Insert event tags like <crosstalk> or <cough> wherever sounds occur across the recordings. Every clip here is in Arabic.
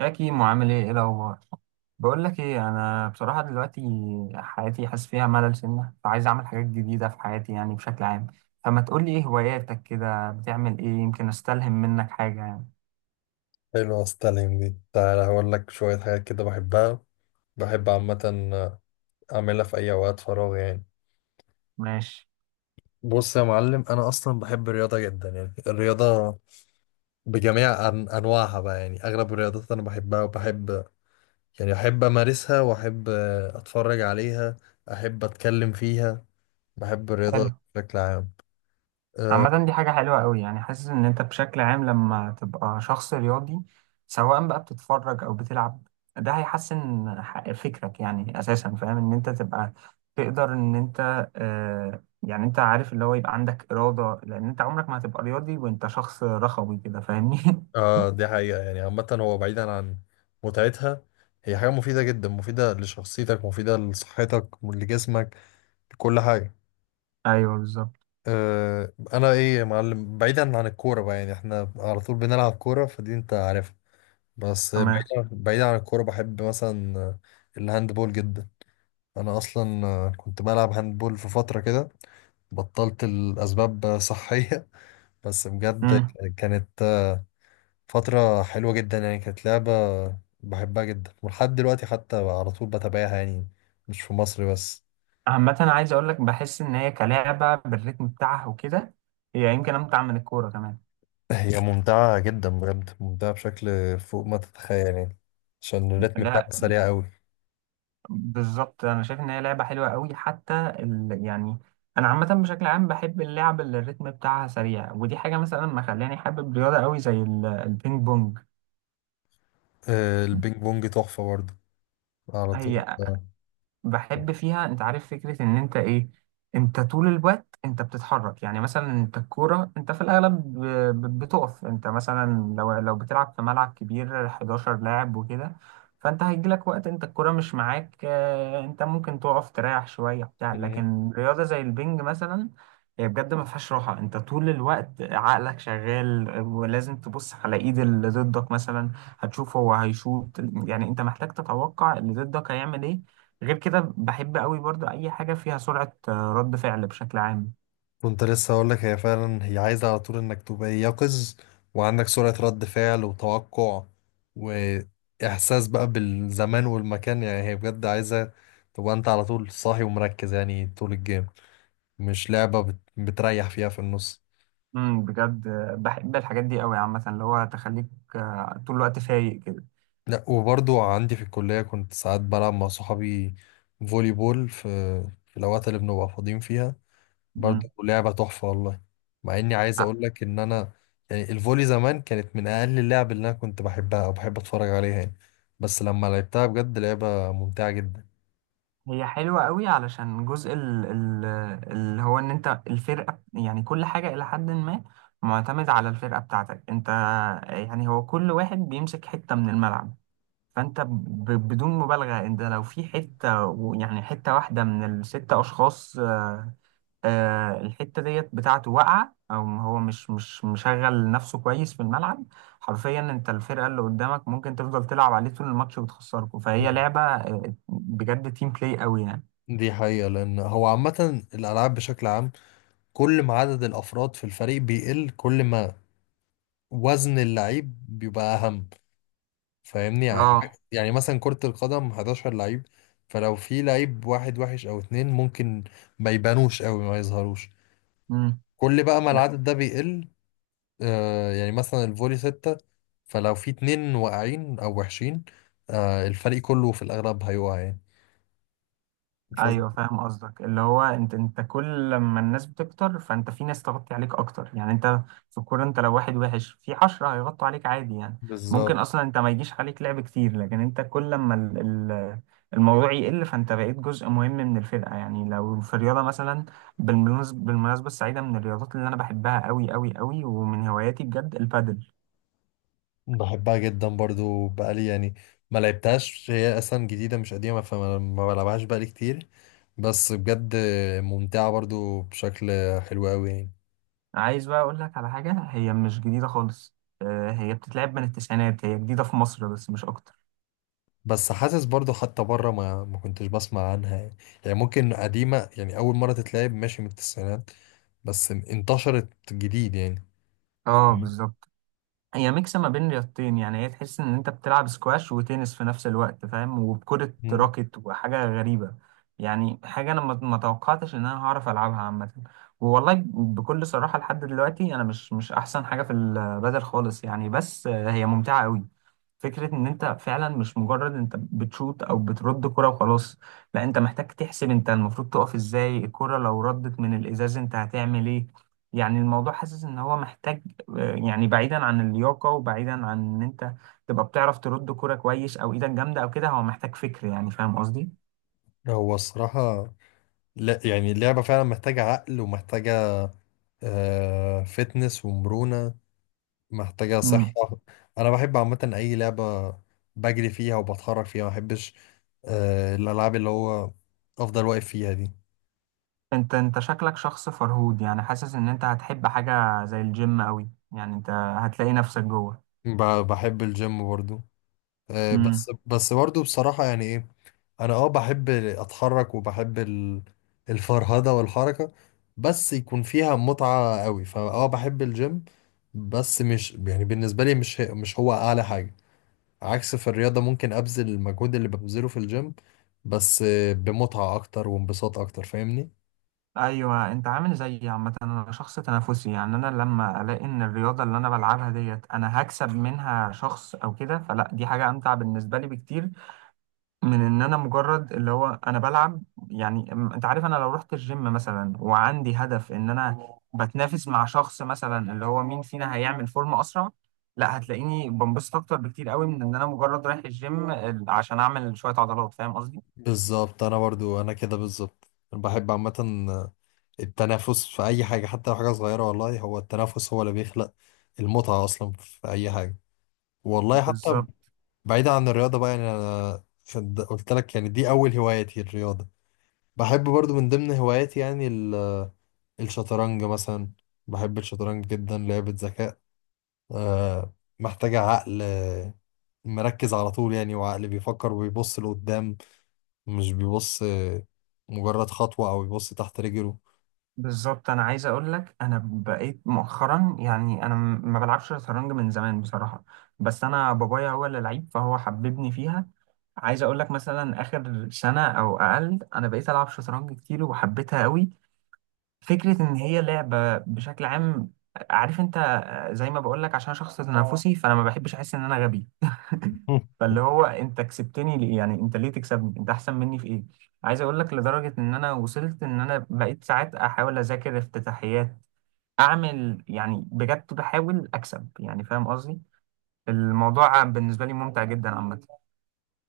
يا كيمو، عامل ايه؟ ايه الاخبار؟ بقول لك ايه، انا بصراحه دلوقتي حياتي حاسس فيها ملل سنه، فعايز اعمل حاجات جديده في حياتي يعني بشكل عام. فما تقول لي ايه هواياتك؟ كده بتعمل ايه؟ يمكن استلهم منك حاجه يعني. حلوة ستالين دي، تعالى هقول لك شوية حاجات كده بحبها. بحب عامة أعملها في أي أوقات فراغ يعني. ماشي. بص يا معلم، أنا أصلا بحب الرياضة جدا. يعني الرياضة بجميع أنواعها بقى، يعني أغلب الرياضات أنا بحبها وبحب، يعني أحب أمارسها وأحب أتفرج عليها، أحب أتكلم فيها. بحب الرياضة حلو. بشكل عام. آه, عامة دي حاجة حلوة قوي، يعني حاسس إن أنت بشكل عام لما تبقى شخص رياضي، سواء بقى بتتفرج أو بتلعب، ده هيحسن فكرك يعني. أساسا فاهم إن أنت تبقى، تقدر إن أنت يعني، أنت عارف اللي هو، يبقى عندك إرادة، لأن أنت عمرك ما هتبقى رياضي وأنت شخص رخوي كده، فاهمني؟ <laughs> آه دي حقيقة. يعني عامة هو بعيدا عن متعتها، هي حاجة مفيدة جدا، مفيدة لشخصيتك، مفيدة لصحتك لجسمك، كل حاجة. أيوه، بالظبط. أه أنا إيه يا معلم، بعيدا عن الكورة بقى، يعني إحنا على طول بنلعب كورة فدي أنت عارفها. بس تمام. بعيدا عن الكورة بحب مثلا الهاندبول جدا. أنا أصلا كنت بلعب هاندبول في فترة كده. بطلت الأسباب صحية. <laughs> بس بجد مم. كانت فترة حلوة جدا. يعني كانت لعبة بحبها جدا، ولحد دلوقتي حتى على طول بتابعها يعني، مش في مصر بس. عامة، عايز أقول لك، بحس إن هي كلعبة بالريتم بتاعها وكده، هي يمكن أمتع من الكورة كمان. هي ممتعة جدا، بجد ممتعة بشكل فوق ما تتخيل يعني، عشان الريتم بتاعها لا، سريع قوي. بالظبط، انا شايف ان هي لعبه حلوه قوي. حتى يعني، انا عامه بشكل عام بحب اللعب اللي الريتم بتاعها سريع، ودي حاجه مثلا ما خلاني حابب رياضه قوي زي البينج بونج. البينج بونج تحفة برضه، على طول هي آه. بحب فيها، انت عارف فكرة ان انت ايه، انت طول الوقت انت بتتحرك. يعني مثلا انت الكورة، انت في الاغلب بتقف. انت مثلا لو بتلعب في ملعب كبير 11 لاعب وكده، فانت هيجيلك وقت انت الكورة مش معاك، انت ممكن تقف تريح شوية بتاع، مم. لكن رياضة زي البنج مثلا هي بجد ما فيهاش راحة، انت طول الوقت عقلك شغال، ولازم تبص على ايد اللي ضدك، مثلا هتشوف هو هيشوط، يعني انت محتاج تتوقع اللي ضدك هيعمل ايه. غير كده بحب قوي برضو اي حاجه فيها سرعه رد فعل بشكل عام. كنت لسه هقول لك، هي فعلا هي عايزة على طول انك تبقى يقظ، وعندك سرعة رد فعل وتوقع، وإحساس بقى بالزمان والمكان. يعني هي بجد عايزة تبقى انت على طول صاحي ومركز يعني طول الجيم. مش لعبة بتريح فيها في النص. بجد بحب الحاجات دي قوي، عامه اللي هو تخليك طول الوقت فايق كده. لا، وبرضو عندي في الكلية كنت ساعات بلعب مع صحابي فولي بول في الأوقات اللي بنبقى فاضيين فيها. برضو امم لعبة تحفة والله. مع إني عايز ع- أقول لك إن أنا يعني الفولي زمان كانت من أقل اللعب اللي أنا كنت بحبها أو بحب أتفرج عليها يعني، بس لما لعبتها بجد لعبة ممتعة جدا. هي حلوه قوي علشان جزء اللي هو ان انت الفرقه، يعني كل حاجه الى حد ما معتمد على الفرقه بتاعتك انت. يعني هو كل واحد بيمسك حته من الملعب، فانت بدون مبالغه، انت لو في حته، يعني حته واحده من الست اشخاص، الحتة ديت بتاعته واقعة، أو هو مش مشغل نفسه كويس في الملعب، حرفيا أنت الفرقة اللي قدامك ممكن تفضل تلعب عليه طول الماتش وتخسركوا. فهي <laughs> لعبة بجد تيم بلاي قوي يعني. دي حقيقة، لأن هو عامة الألعاب بشكل عام، كل ما عدد الأفراد في الفريق بيقل، كل ما وزن اللعيب بيبقى أهم، فاهمني يعني. اه. يعني مثلا كرة القدم 11 لعيب، فلو في لعيب واحد وحش او اتنين ممكن ما يبانوش قوي، ما يظهروش. مم. كل بقى ما العدد ده بيقل، آه يعني مثلا الفولي ستة، فلو في اتنين واقعين او وحشين، آه الفريق كله في الاغلب هيقع يعني. فز- ايوه فاهم قصدك، اللي هو انت كل لما الناس بتكتر، فانت في ناس تغطي عليك اكتر، يعني انت في الكوره انت لو واحد وحش في 10 هيغطوا عليك عادي يعني. ممكن بالظبط. اصلا انت ما يجيش عليك لعب كتير، لكن انت كل لما ال- الموضوع يقل، فانت بقيت جزء مهم من الفرقه. يعني لو في الرياضه مثلا، بالمناسبه السعيده، من الرياضات اللي انا بحبها قوي قوي قوي ومن هواياتي بجد البادل. بحبها جدا برضو. بقالي يعني ما لعبتهاش، هي اصلا جديدة مش قديمة، فما ما بلعبهاش بقالي كتير. بس بجد ممتعة برضو بشكل حلو قوي يعني. عايز بقى اقول لك على حاجه، هي مش جديده خالص، هي بتتلعب من التسعينات، هي جديده في مصر بس مش اكتر. بس حاسس برضو حتى بره ما كنتش بسمع عنها يعني. يعني ممكن قديمة، يعني أول مرة تتلعب ماشي من التسعينات، بس انتشرت جديد يعني. اه مم. بالظبط. هي ميكس ما بين رياضتين، يعني هي تحس ان انت بتلعب سكواش وتنس في نفس الوقت، فاهم، وبكرة مم. راكت، وحاجة غريبة. يعني حاجة انا ما توقعتش ان انا هعرف العبها عامة. والله بكل صراحة لحد دلوقتي انا مش احسن حاجة في البدل خالص، يعني بس هي ممتعة قوي. فكرة ان انت فعلا مش مجرد انت بتشوت او بترد كرة وخلاص، لا انت محتاج تحسب انت المفروض تقف ازاي، الكرة لو ردت من الازاز انت هتعمل ايه. يعني الموضوع حاسس ان هو محتاج، يعني بعيدا عن اللياقة، وبعيدا عن ان انت تبقى بتعرف ترد كرة كويس، او ايدك جامدة او كده، هو محتاج فكر يعني، فاهم قصدي؟ هو الصراحة، لا يعني اللعبة فعلا محتاجة عقل، ومحتاجة آه فتنس ومرونة، محتاجة صحة. امم أنا بحب عامة أي لعبة بجري فيها وبتحرك فيها، ما بحبش آه الألعاب اللي هو أفضل واقف فيها دي. انت شكلك شخص فرهود، يعني حاسس ان انت هتحب حاجة زي الجيم قوي، يعني انت هتلاقي نفسك جوه. بحب الجيم برضو آه. امم بس برضو بصراحة يعني انا اه بحب اتحرك وبحب الفرهده والحركه، بس يكون فيها متعه قوي. فاه بحب الجيم، بس مش يعني بالنسبه لي مش مش هو اعلى حاجه. عكس في الرياضه ممكن ابذل المجهود اللي ببذله في الجيم، بس بمتعه اكتر وانبساط اكتر، فاهمني. ايوه، انت عامل زيي. عامة انا شخص تنافسي، يعني انا لما الاقي ان الرياضة اللي انا بلعبها ديت انا هكسب منها شخص او كده، فلا دي حاجة امتع بالنسبة لي بكتير من ان انا مجرد اللي هو انا بلعب. يعني انت عارف، انا لو رحت الجيم مثلا وعندي هدف ان انا بتنافس مع شخص مثلا اللي هو مين فينا هيعمل فورمة اسرع، لا هتلاقيني بنبسط اكتر بكتير قوي من ان انا مجرد رايح الجيم عشان اعمل شوية عضلات، فاهم قصدي؟ بالظبط. انا كده بالظبط أنا بحب عامه التنافس في اي حاجه، حتى لو حاجه صغيره. والله هو التنافس هو اللي بيخلق المتعه اصلا في اي حاجه، والله. حتى بالظبط بعيدا عن الرياضة بقى، يعني أنا قلت لك يعني دي أول هواياتي الرياضة. بحب برضو من ضمن هواياتي يعني الشطرنج مثلا. بحب الشطرنج جدا، لعبة ذكاء، آه، محتاجة عقل، مركز على طول يعني، وعقل بيفكر وبيبص لقدام، مش بيبص مجرد خطوة أو بيبص تحت رجله. بالظبط. انا عايز اقول لك انا بقيت مؤخرا، يعني انا ما بلعبش شطرنج من زمان بصراحة، بس انا بابايا هو اللي لعيب، فهو حببني فيها. عايز اقول لك مثلا اخر سنه او اقل انا بقيت العب شطرنج كتير وحبيتها قوي. فكره ان هي لعبه بشكل عام، عارف انت، زي ما بقول لك، عشان شخص تنافسي، فانا ما بحبش احس ان انا غبي. <laughs> <laughs> فاللي هو انت كسبتني ليه يعني؟ انت ليه تكسبني؟ انت احسن مني في ايه؟ عايز اقول لك لدرجه ان انا وصلت ان انا بقيت ساعات احاول اذاكر افتتاحيات، اعمل يعني بجد بحاول اكسب يعني، فاهم قصدي؟ الموضوع بالنسبه لي ممتع جدا عامه.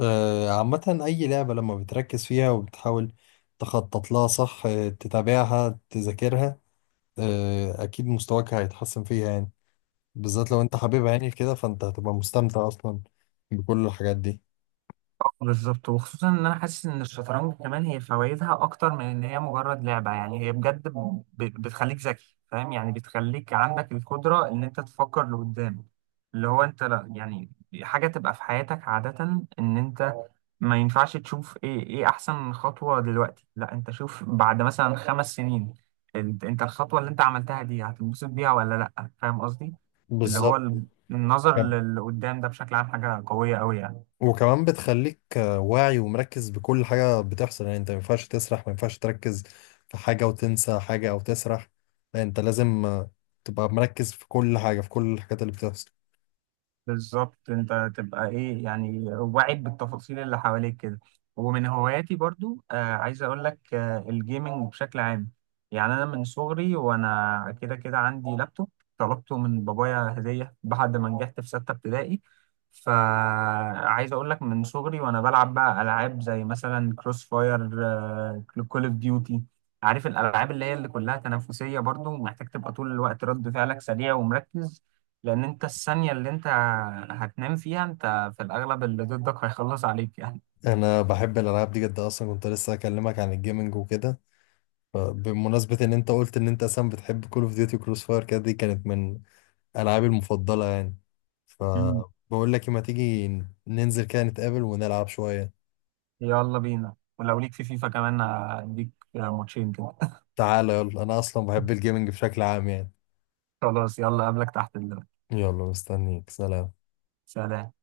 عامة أي لعبة لما بتركز فيها وبتحاول تخطط لها صح، تتابعها تذاكرها، أكيد مستواك هيتحسن فيها يعني. بالذات لو انت حبيب عيني كده، فانت هتبقى مستمتع اصلا بكل الحاجات دي. بالظبط، وخصوصا ان انا حاسس ان الشطرنج كمان هي فوائدها اكتر من ان هي مجرد لعبه، يعني هي بجد بتخليك ذكي، فاهم يعني، بتخليك عندك القدره ان انت تفكر لقدام. اللي هو انت، لا يعني، حاجه تبقى في حياتك عاده، ان انت ما ينفعش تشوف ايه احسن خطوه دلوقتي، لا انت شوف بعد مثلا 5 سنين، انت الخطوه اللي انت عملتها دي هتنبسط بيها ولا لا، فاهم قصدي؟ اللي هو، بالظبط. النظر كم- للي قدام ده بشكل عام حاجه قويه قوي يعني. وكمان بتخليك واعي ومركز بكل حاجة بتحصل. يعني انت ما ينفعش تسرح، ما ينفعش تركز في حاجة وتنسى حاجة او تسرح. لا، انت لازم تبقى مركز في كل حاجة، في كل الحاجات اللي بتحصل. بالظبط، انت تبقى ايه يعني، واعد بالتفاصيل اللي حواليك كده. ومن هواياتي برضو عايز اقول لك الجيمنج بشكل عام. يعني انا من صغري وانا كده كده عندي لابتوب، طلبته من بابايا هدية بعد ما نجحت في ستة ابتدائي. فعايز اقول لك من صغري وانا بلعب بقى العاب زي مثلا كروس فاير، كول اوف ديوتي. عارف الالعاب اللي هي اللي كلها تنافسية، برضو محتاج تبقى طول الوقت رد فعلك سريع ومركز، لان انت الثانية اللي انت هتنام فيها انت في الاغلب اللي ضدك هيخلص عليك يعني. انا بحب الالعاب دي جدا، اصلا كنت لسه اكلمك عن الجيمنج وكده. فبمناسبة ان انت قلت ان انت اصلا بتحب كول اوف ديوتي وكروس فاير كده، دي كانت من ألعابي المفضلة يعني. مم. فبقول لك ما تيجي ننزل كده نتقابل ونلعب شوية. يلا بينا، ولو ليك في فيفا كمان هديك ماتشين كده. تعالى يلا، أنا أصلا بحب الجيمنج بشكل عام يعني. <laughs> خلاص، يلا، قبلك تحت دلوقتي. يلا مستنيك، سلام. سلام.